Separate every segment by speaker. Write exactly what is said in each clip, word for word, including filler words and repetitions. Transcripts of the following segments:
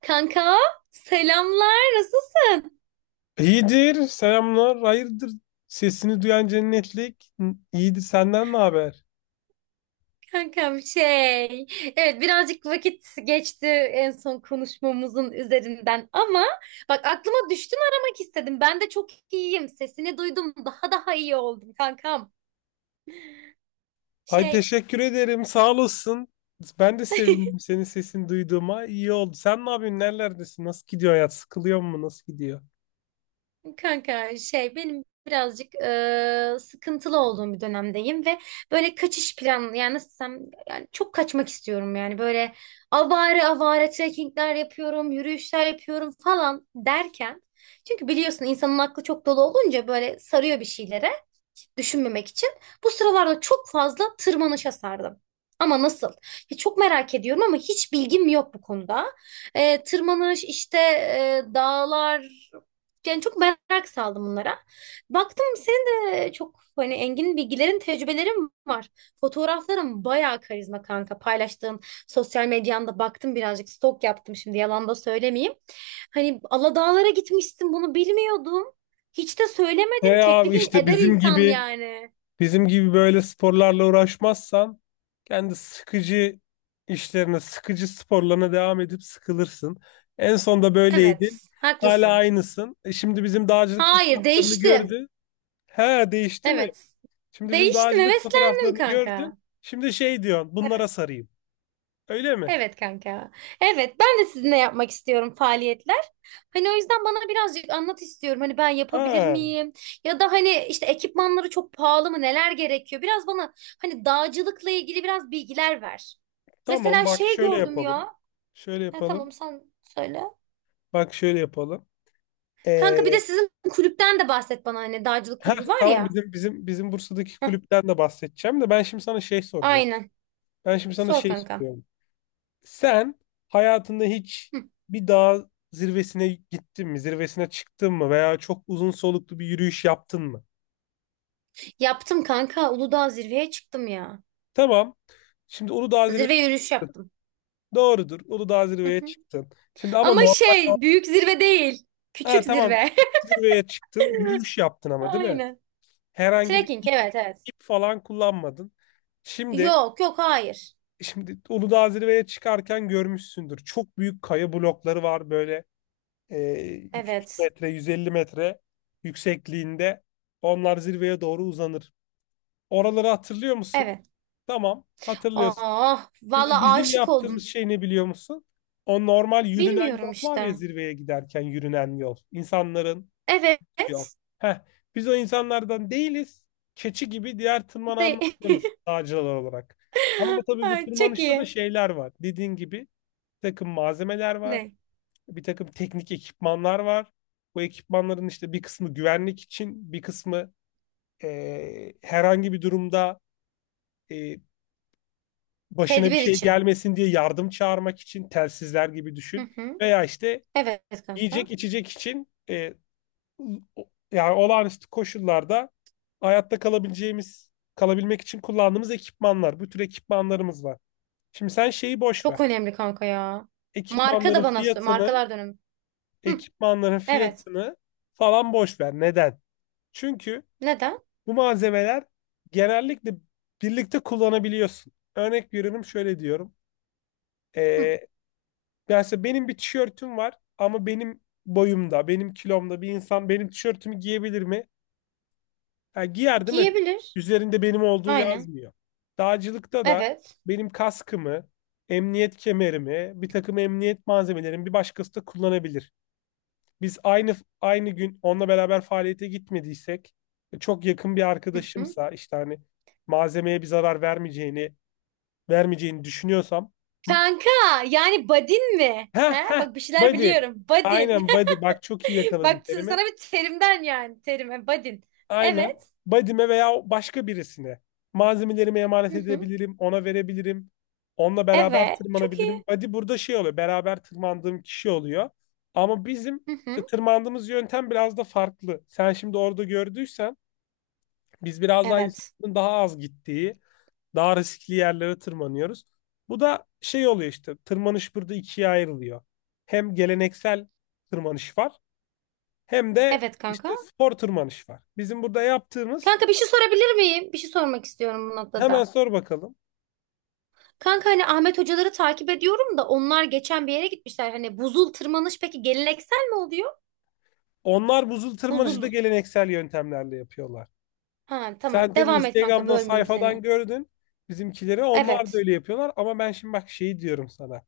Speaker 1: Kanka selamlar nasılsın
Speaker 2: İyidir, selamlar, hayırdır? Sesini duyan cennetlik. N- İyidir, senden ne haber?
Speaker 1: kankam şey evet birazcık vakit geçti en son konuşmamızın üzerinden ama bak aklıma düştün aramak istedim ben de çok iyiyim sesini duydum daha daha iyi oldum kankam
Speaker 2: Ay
Speaker 1: şey.
Speaker 2: teşekkür ederim, sağ olasın. Ben de sevindim senin sesini duyduğuma. İyi oldu. Sen ne yapıyorsun? Nerelerdesin? Nasıl gidiyor hayat? Sıkılıyor mu? Nasıl gidiyor?
Speaker 1: Kanka şey benim birazcık e, sıkıntılı olduğum bir dönemdeyim ve böyle kaçış planı yani nasıl desem yani çok kaçmak istiyorum yani böyle avare avare trekkingler yapıyorum yürüyüşler yapıyorum falan derken çünkü biliyorsun insanın aklı çok dolu olunca böyle sarıyor bir şeylere düşünmemek için bu sıralarda çok fazla tırmanışa sardım. Ama nasıl? Ya çok merak ediyorum ama hiç bilgim yok bu konuda. Ee, tırmanış işte e, dağlar yani çok merak saldım bunlara. Baktım senin de çok hani engin bilgilerin, tecrübelerin var. Fotoğrafların bayağı karizma kanka. Paylaştığın sosyal medyanda baktım birazcık stok yaptım şimdi yalan da söylemeyeyim. Hani Aladağlara gitmişsin bunu bilmiyordum. Hiç de
Speaker 2: E
Speaker 1: söylemedin. Teklif
Speaker 2: abi işte
Speaker 1: eder
Speaker 2: bizim
Speaker 1: insan
Speaker 2: gibi
Speaker 1: yani.
Speaker 2: bizim gibi böyle sporlarla uğraşmazsan kendi sıkıcı işlerine, sıkıcı sporlarına devam edip sıkılırsın. En son da böyleydin.
Speaker 1: Evet,
Speaker 2: Hala
Speaker 1: haklısın.
Speaker 2: aynısın. E şimdi bizim dağcılık
Speaker 1: Hayır,
Speaker 2: fotoğraflarını
Speaker 1: değiştim.
Speaker 2: gördün. He, değişti mi?
Speaker 1: Evet.
Speaker 2: Şimdi bizim
Speaker 1: Değiştim,
Speaker 2: dağcılık
Speaker 1: heveslendim
Speaker 2: fotoğraflarını gördün.
Speaker 1: kanka.
Speaker 2: Şimdi şey diyorsun, bunlara
Speaker 1: Evet,
Speaker 2: sarayım. Öyle mi?
Speaker 1: evet kanka. Evet, ben de sizinle yapmak istiyorum faaliyetler. Hani o yüzden bana birazcık anlat istiyorum. Hani ben yapabilir
Speaker 2: Ha,
Speaker 1: miyim? Ya da hani işte ekipmanları çok pahalı mı? Neler gerekiyor? Biraz bana hani dağcılıkla ilgili biraz bilgiler ver.
Speaker 2: tamam,
Speaker 1: Mesela
Speaker 2: bak
Speaker 1: şey
Speaker 2: şöyle
Speaker 1: gördüm
Speaker 2: yapalım.
Speaker 1: ya.
Speaker 2: Şöyle
Speaker 1: Ha, tamam
Speaker 2: yapalım.
Speaker 1: sen söyle.
Speaker 2: Bak şöyle yapalım. Ee,
Speaker 1: Kanka bir de sizin kulüpten de bahset bana anne. Dağcılık
Speaker 2: heh,
Speaker 1: kulübü var
Speaker 2: tamam,
Speaker 1: ya.
Speaker 2: bizim bizim bizim Bursa'daki
Speaker 1: Heh,
Speaker 2: kulüpten de bahsedeceğim de ben şimdi sana şey soracağım.
Speaker 1: aynen.
Speaker 2: Ben şimdi sana
Speaker 1: Sor
Speaker 2: şey
Speaker 1: kanka.
Speaker 2: soruyorum. Sen hayatında hiç
Speaker 1: Hı.
Speaker 2: bir dağ zirvesine gittin mi? Zirvesine çıktın mı? Veya çok uzun soluklu bir yürüyüş yaptın mı?
Speaker 1: Yaptım kanka. Uludağ zirveye çıktım ya.
Speaker 2: Tamam. Şimdi Uludağ...
Speaker 1: Zirve yürüyüş yaptım.
Speaker 2: Doğrudur. Uludağ
Speaker 1: Hı
Speaker 2: zirveye
Speaker 1: hı.
Speaker 2: çıktın. Şimdi ama
Speaker 1: Ama
Speaker 2: normal...
Speaker 1: şey büyük zirve değil.
Speaker 2: Ha,
Speaker 1: Küçük
Speaker 2: tamam.
Speaker 1: zirve.
Speaker 2: Zirveye çıktın. Yürüyüş yaptın ama değil mi?
Speaker 1: Aynen.
Speaker 2: Herhangi bir
Speaker 1: Trekking
Speaker 2: ip,
Speaker 1: evet evet.
Speaker 2: ip falan kullanmadın. Şimdi,
Speaker 1: Yok yok hayır.
Speaker 2: şimdi Uludağ zirveye çıkarken görmüşsündür. Çok büyük kaya blokları var böyle, e, iki yüz
Speaker 1: Evet.
Speaker 2: metre, yüz elli metre yüksekliğinde. Onlar zirveye doğru uzanır. Oraları hatırlıyor musun?
Speaker 1: Evet.
Speaker 2: Tamam, hatırlıyorsun.
Speaker 1: Ah
Speaker 2: Şimdi
Speaker 1: valla
Speaker 2: bizim
Speaker 1: aşık
Speaker 2: yaptığımız
Speaker 1: oldum.
Speaker 2: şey ne biliyor musun? O normal yürünen yol
Speaker 1: Bilmiyorum
Speaker 2: var ya,
Speaker 1: işte.
Speaker 2: zirveye giderken yürünen yol. İnsanların yol.
Speaker 1: Evet.
Speaker 2: Heh, biz o insanlardan değiliz. Keçi gibi diğer
Speaker 1: De
Speaker 2: tırmananlardanız dağcılar olarak. Ama bu tabii, bu
Speaker 1: Ay, çok
Speaker 2: tırmanışta da
Speaker 1: iyi.
Speaker 2: şeyler var. Dediğin gibi bir takım malzemeler var.
Speaker 1: Ne?
Speaker 2: Bir takım teknik ekipmanlar var. Bu ekipmanların işte bir kısmı güvenlik için, bir kısmı eee, herhangi bir durumda, e, başına bir
Speaker 1: Tedbir
Speaker 2: şey
Speaker 1: için.
Speaker 2: gelmesin diye yardım çağırmak için telsizler gibi
Speaker 1: Hı
Speaker 2: düşün.
Speaker 1: hı.
Speaker 2: Veya işte
Speaker 1: Evet kanka.
Speaker 2: yiyecek içecek için, e, o- yani olağanüstü koşullarda hayatta kalabileceğimiz, kalabilmek için kullandığımız ekipmanlar. Bu tür ekipmanlarımız var. Şimdi sen şeyi boş ver.
Speaker 1: Çok önemli kanka ya. Marka da
Speaker 2: Ekipmanların
Speaker 1: bana sö-
Speaker 2: fiyatını,
Speaker 1: markalar dönemi. Hı,
Speaker 2: ekipmanların
Speaker 1: evet.
Speaker 2: fiyatını falan boş ver. Neden? Çünkü
Speaker 1: Neden?
Speaker 2: bu malzemeler genellikle birlikte kullanabiliyorsun. Örnek veriyorum, şöyle diyorum. E,
Speaker 1: Hı,
Speaker 2: Yani mesela benim bir tişörtüm var ama benim boyumda, benim kilomda bir insan benim tişörtümü giyebilir mi? Ha, giyer değil mi?
Speaker 1: giyebilir.
Speaker 2: Üzerinde benim olduğu
Speaker 1: Aynen.
Speaker 2: yazmıyor. Dağcılıkta da
Speaker 1: Evet.
Speaker 2: benim kaskımı, emniyet kemerimi, bir takım emniyet malzemelerimi bir başkası da kullanabilir. Biz aynı aynı gün onunla beraber faaliyete gitmediysek, e, çok yakın bir
Speaker 1: Hı hı.
Speaker 2: arkadaşımsa, işte hani malzemeye bir zarar vermeyeceğini vermeyeceğini düşünüyorsam...
Speaker 1: Kanka yani badin mi?
Speaker 2: Heh
Speaker 1: He?
Speaker 2: heh,
Speaker 1: Bak bir şeyler
Speaker 2: body.
Speaker 1: biliyorum. Badin.
Speaker 2: Aynen, body. Bak, çok iyi yakaladın
Speaker 1: Bak t-
Speaker 2: terimi.
Speaker 1: sana bir terimden yani terime badin.
Speaker 2: Aynen.
Speaker 1: Evet.
Speaker 2: Body'me veya başka birisine malzemelerimi emanet
Speaker 1: Hı hı.
Speaker 2: edebilirim. Ona verebilirim. Onunla beraber
Speaker 1: Evet. Çok
Speaker 2: tırmanabilirim.
Speaker 1: iyi.
Speaker 2: Body burada şey oluyor, beraber tırmandığım kişi oluyor. Ama bizim
Speaker 1: Hı
Speaker 2: işte
Speaker 1: hı.
Speaker 2: tırmandığımız yöntem biraz da farklı. Sen şimdi orada gördüysen, biz biraz daha
Speaker 1: Evet.
Speaker 2: insanların daha az gittiği, daha riskli yerlere tırmanıyoruz. Bu da şey oluyor işte, tırmanış burada ikiye ayrılıyor. Hem geleneksel tırmanış var, hem de
Speaker 1: Evet kanka.
Speaker 2: işte spor tırmanış var. Bizim burada yaptığımız...
Speaker 1: Kanka bir şey sorabilir miyim? Bir şey sormak istiyorum bu
Speaker 2: Hemen
Speaker 1: noktada.
Speaker 2: sor bakalım.
Speaker 1: Kanka hani Ahmet hocaları takip ediyorum da onlar geçen bir yere gitmişler. Hani buzul tırmanış peki geleneksel mi oluyor?
Speaker 2: Onlar buzul tırmanışı da
Speaker 1: Buzul.
Speaker 2: geleneksel yöntemlerle yapıyorlar.
Speaker 1: Ha tamam.
Speaker 2: Sen tabii
Speaker 1: Devam et kanka
Speaker 2: Instagram'dan,
Speaker 1: bölmeyeyim
Speaker 2: sayfadan
Speaker 1: seni.
Speaker 2: gördün bizimkileri. Onlar da
Speaker 1: Evet.
Speaker 2: öyle yapıyorlar ama ben şimdi bak şeyi diyorum sana.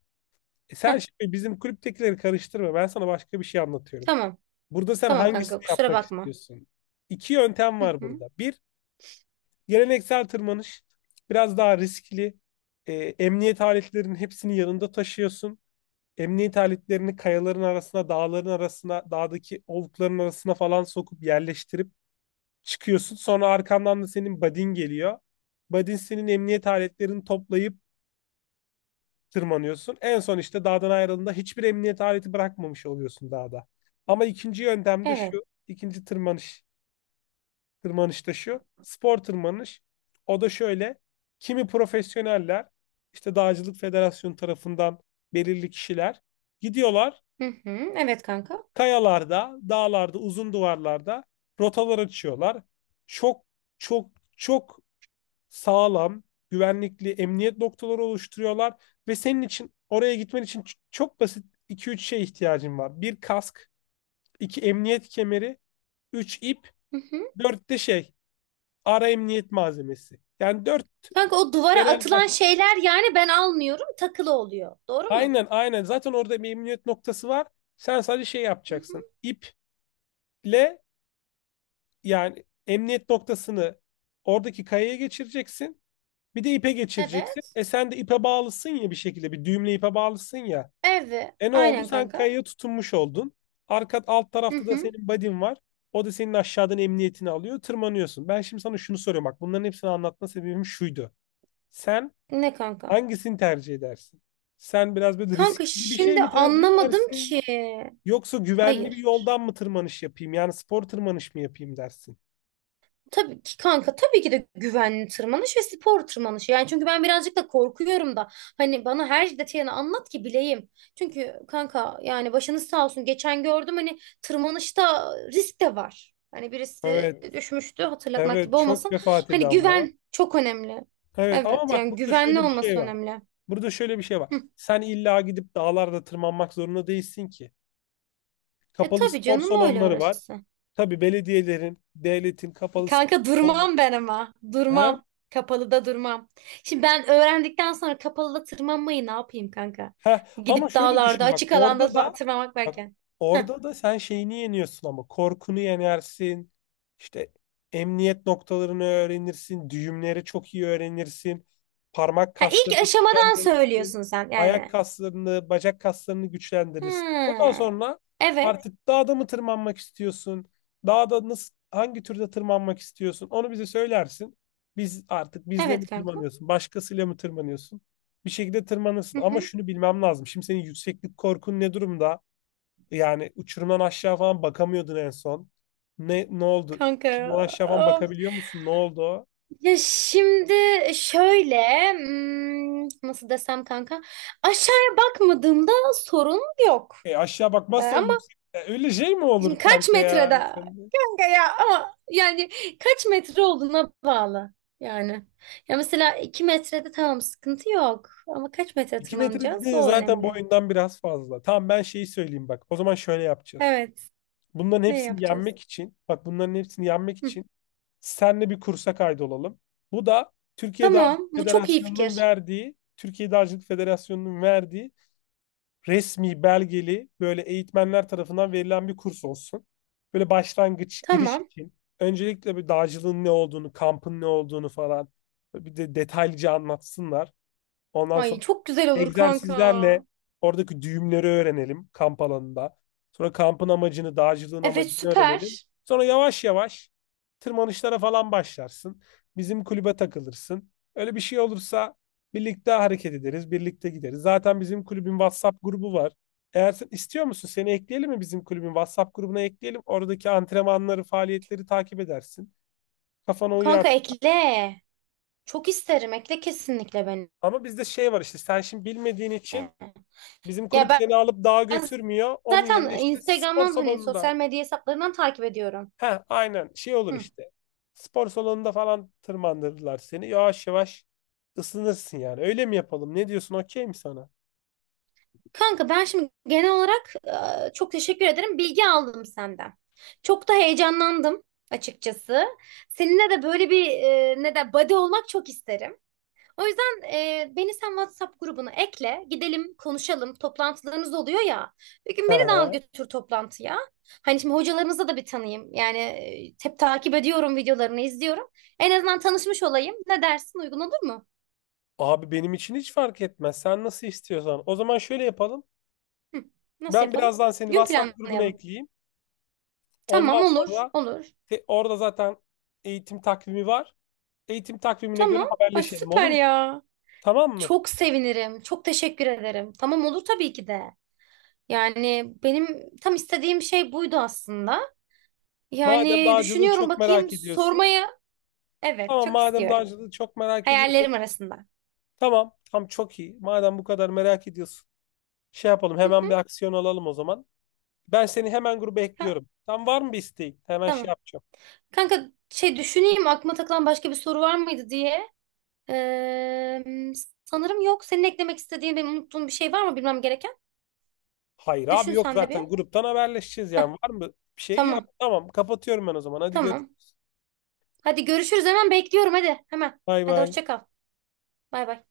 Speaker 2: E,
Speaker 1: Ha
Speaker 2: sen şimdi bizim kulüptekileri karıştırma. Ben sana başka bir şey anlatıyorum.
Speaker 1: tamam.
Speaker 2: Burada sen
Speaker 1: Tamam kanka
Speaker 2: hangisini
Speaker 1: kusura
Speaker 2: yapmak
Speaker 1: bakma.
Speaker 2: istiyorsun? İki yöntem
Speaker 1: Hı
Speaker 2: var
Speaker 1: hı.
Speaker 2: burada. Bir, geleneksel tırmanış. Biraz daha riskli. E, emniyet aletlerinin hepsini yanında taşıyorsun. Emniyet aletlerini kayaların arasına, dağların arasına, dağdaki olukların arasına falan sokup yerleştirip çıkıyorsun. Sonra arkandan da senin buddy'n geliyor. Buddy'n senin emniyet aletlerini toplayıp tırmanıyorsun. En son işte dağdan ayrıldığında hiçbir emniyet aleti bırakmamış oluyorsun dağda. Ama ikinci yöntem de
Speaker 1: Evet.
Speaker 2: şu, ikinci tırmanış, tırmanış da şu, spor tırmanış. O da şöyle: kimi profesyoneller, işte Dağcılık Federasyonu tarafından belirli kişiler, gidiyorlar,
Speaker 1: Hı hı. Evet kanka.
Speaker 2: kayalarda, dağlarda, uzun duvarlarda rotalar açıyorlar. Çok, çok, çok sağlam, güvenlikli emniyet noktaları oluşturuyorlar ve senin için, oraya gitmen için ç- çok basit iki üç şeye ihtiyacın var. Bir, kask; iki, emniyet kemeri; üç, ip;
Speaker 1: Hı hı.
Speaker 2: dört de şey, ara emniyet malzemesi. Yani dört
Speaker 1: Kanka o duvara
Speaker 2: genel baş...
Speaker 1: atılan şeyler yani ben almıyorum takılı oluyor. Doğru mu?
Speaker 2: Aynen, aynen, zaten orada bir emniyet noktası var. Sen sadece şey
Speaker 1: Hı hı.
Speaker 2: yapacaksın. İple... Yani emniyet noktasını oradaki kayaya geçireceksin. Bir de ipe geçireceksin.
Speaker 1: Evet.
Speaker 2: E, sen de ipe bağlısın ya bir şekilde. Bir düğümle ipe bağlısın ya.
Speaker 1: Evet.
Speaker 2: E, ne oldu?
Speaker 1: Aynen
Speaker 2: Sen
Speaker 1: kanka.
Speaker 2: kayaya tutunmuş oldun. Arka alt
Speaker 1: Hı
Speaker 2: tarafta da
Speaker 1: hı.
Speaker 2: senin buddy'n var. O da senin aşağıdan emniyetini alıyor. Tırmanıyorsun. Ben şimdi sana şunu soruyorum. Bak, bunların hepsini anlatma sebebim şuydu. Sen
Speaker 1: Ne kanka?
Speaker 2: hangisini tercih edersin? Sen biraz böyle riskli
Speaker 1: Kanka
Speaker 2: bir şey
Speaker 1: şimdi
Speaker 2: mi tercih
Speaker 1: anlamadım
Speaker 2: edersin?
Speaker 1: ki.
Speaker 2: Yoksa güvenli bir
Speaker 1: Hayır.
Speaker 2: yoldan mı tırmanış yapayım, yani spor tırmanış mı yapayım dersin?
Speaker 1: Tabii ki kanka tabii ki de güvenli tırmanış ve spor tırmanışı. Yani çünkü ben birazcık da korkuyorum da hani bana her detayını anlat ki bileyim. Çünkü kanka yani başınız sağ olsun geçen gördüm hani tırmanışta risk de var. Hani birisi
Speaker 2: Evet,
Speaker 1: düşmüştü hatırlatmak gibi
Speaker 2: evet, çok
Speaker 1: olmasın.
Speaker 2: vefat
Speaker 1: Hani
Speaker 2: eden var.
Speaker 1: güven çok önemli.
Speaker 2: Evet, ama
Speaker 1: Evet
Speaker 2: bak,
Speaker 1: yani
Speaker 2: burada
Speaker 1: güvenli
Speaker 2: şöyle bir şey
Speaker 1: olması
Speaker 2: var.
Speaker 1: önemli.
Speaker 2: Burada şöyle bir şey var.
Speaker 1: Hı.
Speaker 2: Sen illa gidip dağlarda tırmanmak zorunda değilsin ki.
Speaker 1: E
Speaker 2: Kapalı
Speaker 1: tabii
Speaker 2: spor
Speaker 1: canım öyle
Speaker 2: salonları var.
Speaker 1: orası.
Speaker 2: Tabii, belediyelerin, devletin kapalı spor
Speaker 1: Kanka
Speaker 2: salonları.
Speaker 1: durmam ben ama.
Speaker 2: Ha?
Speaker 1: Durmam. Kapalıda durmam. Şimdi ben öğrendikten sonra kapalıda tırmanmayı ne yapayım kanka?
Speaker 2: Heh, ama
Speaker 1: Gidip
Speaker 2: şöyle
Speaker 1: dağlarda,
Speaker 2: düşün, bak,
Speaker 1: açık alanda
Speaker 2: orada
Speaker 1: ba-
Speaker 2: da
Speaker 1: tırmanmak
Speaker 2: bak
Speaker 1: varken. Heh.
Speaker 2: orada da sen şeyini yeniyorsun, ama korkunu yenersin. İşte emniyet noktalarını öğrenirsin, düğümleri çok iyi öğrenirsin. Parmak
Speaker 1: Ha, ilk
Speaker 2: kaslarını
Speaker 1: aşamadan
Speaker 2: güçlendirirsin.
Speaker 1: söylüyorsun sen
Speaker 2: Ayak
Speaker 1: yani.
Speaker 2: kaslarını, bacak kaslarını güçlendirirsin. Ondan
Speaker 1: Ha.
Speaker 2: sonra
Speaker 1: Evet.
Speaker 2: artık dağda mı tırmanmak istiyorsun, dağda nasıl, hangi türde tırmanmak istiyorsun, onu bize söylersin. Biz, artık bizle
Speaker 1: Evet
Speaker 2: mi
Speaker 1: kanka.
Speaker 2: tırmanıyorsun, başkasıyla mı tırmanıyorsun, bir şekilde tırmanırsın.
Speaker 1: Hı
Speaker 2: Ama
Speaker 1: hı.
Speaker 2: şunu bilmem lazım: şimdi senin yükseklik korkun ne durumda? Yani uçurumdan aşağı falan bakamıyordun en son. Ne ne oldu?
Speaker 1: Kanka.
Speaker 2: Uçurumdan aşağı falan
Speaker 1: Of.
Speaker 2: bakabiliyor musun? Ne oldu? O?
Speaker 1: Ya şimdi şöyle hmm, nasıl desem kanka aşağıya bakmadığımda sorun yok.
Speaker 2: E, aşağı
Speaker 1: Ee,
Speaker 2: bakmazsan
Speaker 1: Ama
Speaker 2: yüksek... E, öyle şey mi
Speaker 1: şimdi
Speaker 2: olur
Speaker 1: kaç
Speaker 2: kanka
Speaker 1: metrede
Speaker 2: ya? Sen de-
Speaker 1: kanka ya ama yani kaç metre olduğuna bağlı yani. Ya mesela iki metrede tamam sıkıntı yok ama kaç metre
Speaker 2: İki metre
Speaker 1: tırmanacağız
Speaker 2: dediğin
Speaker 1: o
Speaker 2: zaten
Speaker 1: önemli.
Speaker 2: boyundan biraz fazla. Tamam, ben şeyi söyleyeyim bak. O zaman şöyle yapacağız.
Speaker 1: Evet
Speaker 2: Bunların
Speaker 1: ne
Speaker 2: hepsini
Speaker 1: yapacağız?
Speaker 2: yenmek için, bak bunların hepsini yenmek
Speaker 1: Hı,
Speaker 2: için Senle bir kursa kaydolalım. Bu da Türkiye
Speaker 1: tamam
Speaker 2: Dağcılık
Speaker 1: bu çok iyi
Speaker 2: Federasyonu'nun
Speaker 1: fikir.
Speaker 2: verdiği, Türkiye Dağcılık Federasyonu'nun verdiği resmi belgeli, böyle eğitmenler tarafından verilen bir kurs olsun. Böyle başlangıç, giriş
Speaker 1: Tamam.
Speaker 2: için. Öncelikle bir dağcılığın ne olduğunu, kampın ne olduğunu falan bir de detaylıca anlatsınlar. Ondan
Speaker 1: Ay
Speaker 2: sonra
Speaker 1: çok güzel olur kanka.
Speaker 2: egzersizlerle oradaki düğümleri öğrenelim kamp alanında. Sonra kampın amacını, dağcılığın
Speaker 1: Evet
Speaker 2: amacını öğrenelim.
Speaker 1: süper.
Speaker 2: Sonra yavaş yavaş tırmanışlara falan başlarsın. Bizim kulübe takılırsın. Öyle bir şey olursa birlikte hareket ederiz, birlikte gideriz. Zaten bizim kulübün WhatsApp grubu var. Eğer sen istiyor musun, seni ekleyelim mi, bizim kulübün WhatsApp grubuna ekleyelim. Oradaki antrenmanları, faaliyetleri takip edersin. Kafana
Speaker 1: Kanka
Speaker 2: uyarsın.
Speaker 1: ekle. Çok isterim ekle kesinlikle beni.
Speaker 2: Ama bizde şey var işte, sen şimdi bilmediğin için, bizim
Speaker 1: Ya
Speaker 2: kulüp
Speaker 1: ben
Speaker 2: seni alıp dağa
Speaker 1: ben
Speaker 2: götürmüyor. Onun yerine
Speaker 1: zaten
Speaker 2: işte spor
Speaker 1: Instagram'dan hani
Speaker 2: salonunda...
Speaker 1: sosyal medya hesaplarından takip ediyorum.
Speaker 2: Ha, aynen, şey olur
Speaker 1: Hı.
Speaker 2: işte. Spor salonunda falan tırmandırırlar seni. Yavaş yavaş ısınırsın yani. Öyle mi yapalım? Ne diyorsun? Okey mi sana?
Speaker 1: Kanka ben şimdi genel olarak e, çok teşekkür ederim. Bilgi aldım senden. Çok da heyecanlandım açıkçası. Seninle de böyle bir e, ne de buddy olmak çok isterim. O yüzden e, beni sen WhatsApp grubuna ekle. Gidelim konuşalım. Toplantılarımız oluyor ya. Bir gün
Speaker 2: Hı
Speaker 1: beni de al
Speaker 2: hı.
Speaker 1: götür toplantıya. Hani şimdi hocalarımızı da bir tanıyayım. Yani e, hep takip ediyorum videolarını izliyorum. En azından tanışmış olayım. Ne dersin uygun olur mu?
Speaker 2: Abi benim için hiç fark etmez. Sen nasıl istiyorsan. O zaman şöyle yapalım.
Speaker 1: Hı, nasıl
Speaker 2: Ben
Speaker 1: yapalım?
Speaker 2: birazdan seni
Speaker 1: Gün
Speaker 2: WhatsApp grubuna
Speaker 1: planlayalım.
Speaker 2: ekleyeyim. Ondan
Speaker 1: Tamam olur
Speaker 2: sonra
Speaker 1: olur.
Speaker 2: te- orada zaten eğitim takvimi var. Eğitim takvimine göre
Speaker 1: Tamam. Ay
Speaker 2: haberleşelim, olur
Speaker 1: süper
Speaker 2: mu?
Speaker 1: ya.
Speaker 2: Tamam mı?
Speaker 1: Çok sevinirim. Çok teşekkür ederim. Tamam olur tabii ki de. Yani benim tam istediğim şey buydu aslında.
Speaker 2: Madem
Speaker 1: Yani
Speaker 2: dağcılığı
Speaker 1: düşünüyorum
Speaker 2: çok
Speaker 1: bakayım
Speaker 2: merak ediyorsun.
Speaker 1: sormaya. Evet
Speaker 2: Tamam,
Speaker 1: çok
Speaker 2: madem
Speaker 1: istiyorum.
Speaker 2: dağcılığı çok merak ediyorsun.
Speaker 1: Hayallerim arasında.
Speaker 2: Tamam, tam çok iyi. Madem bu kadar merak ediyorsun, şey yapalım,
Speaker 1: Hı
Speaker 2: hemen bir
Speaker 1: hı.
Speaker 2: aksiyon alalım o zaman. Ben seni hemen gruba
Speaker 1: Ha,
Speaker 2: ekliyorum. Tam, var mı bir isteğin? Hemen şey
Speaker 1: tamam.
Speaker 2: yapacağım.
Speaker 1: Kanka şey düşüneyim aklıma takılan başka bir soru var mıydı diye. Ee, Sanırım yok. Senin eklemek istediğin benim unuttuğum bir şey var mı bilmem gereken?
Speaker 2: Hayır abi,
Speaker 1: Düşün
Speaker 2: yok,
Speaker 1: sen de bir.
Speaker 2: zaten gruptan haberleşeceğiz yani.
Speaker 1: Heh,
Speaker 2: Var mı bir şey? Yok.
Speaker 1: tamam.
Speaker 2: Tamam, kapatıyorum ben o zaman. Hadi
Speaker 1: Tamam.
Speaker 2: görüşürüz.
Speaker 1: Hadi görüşürüz hemen bekliyorum hadi. Hemen.
Speaker 2: Bay
Speaker 1: Hadi
Speaker 2: bay.
Speaker 1: hoşça kal. Bay bay.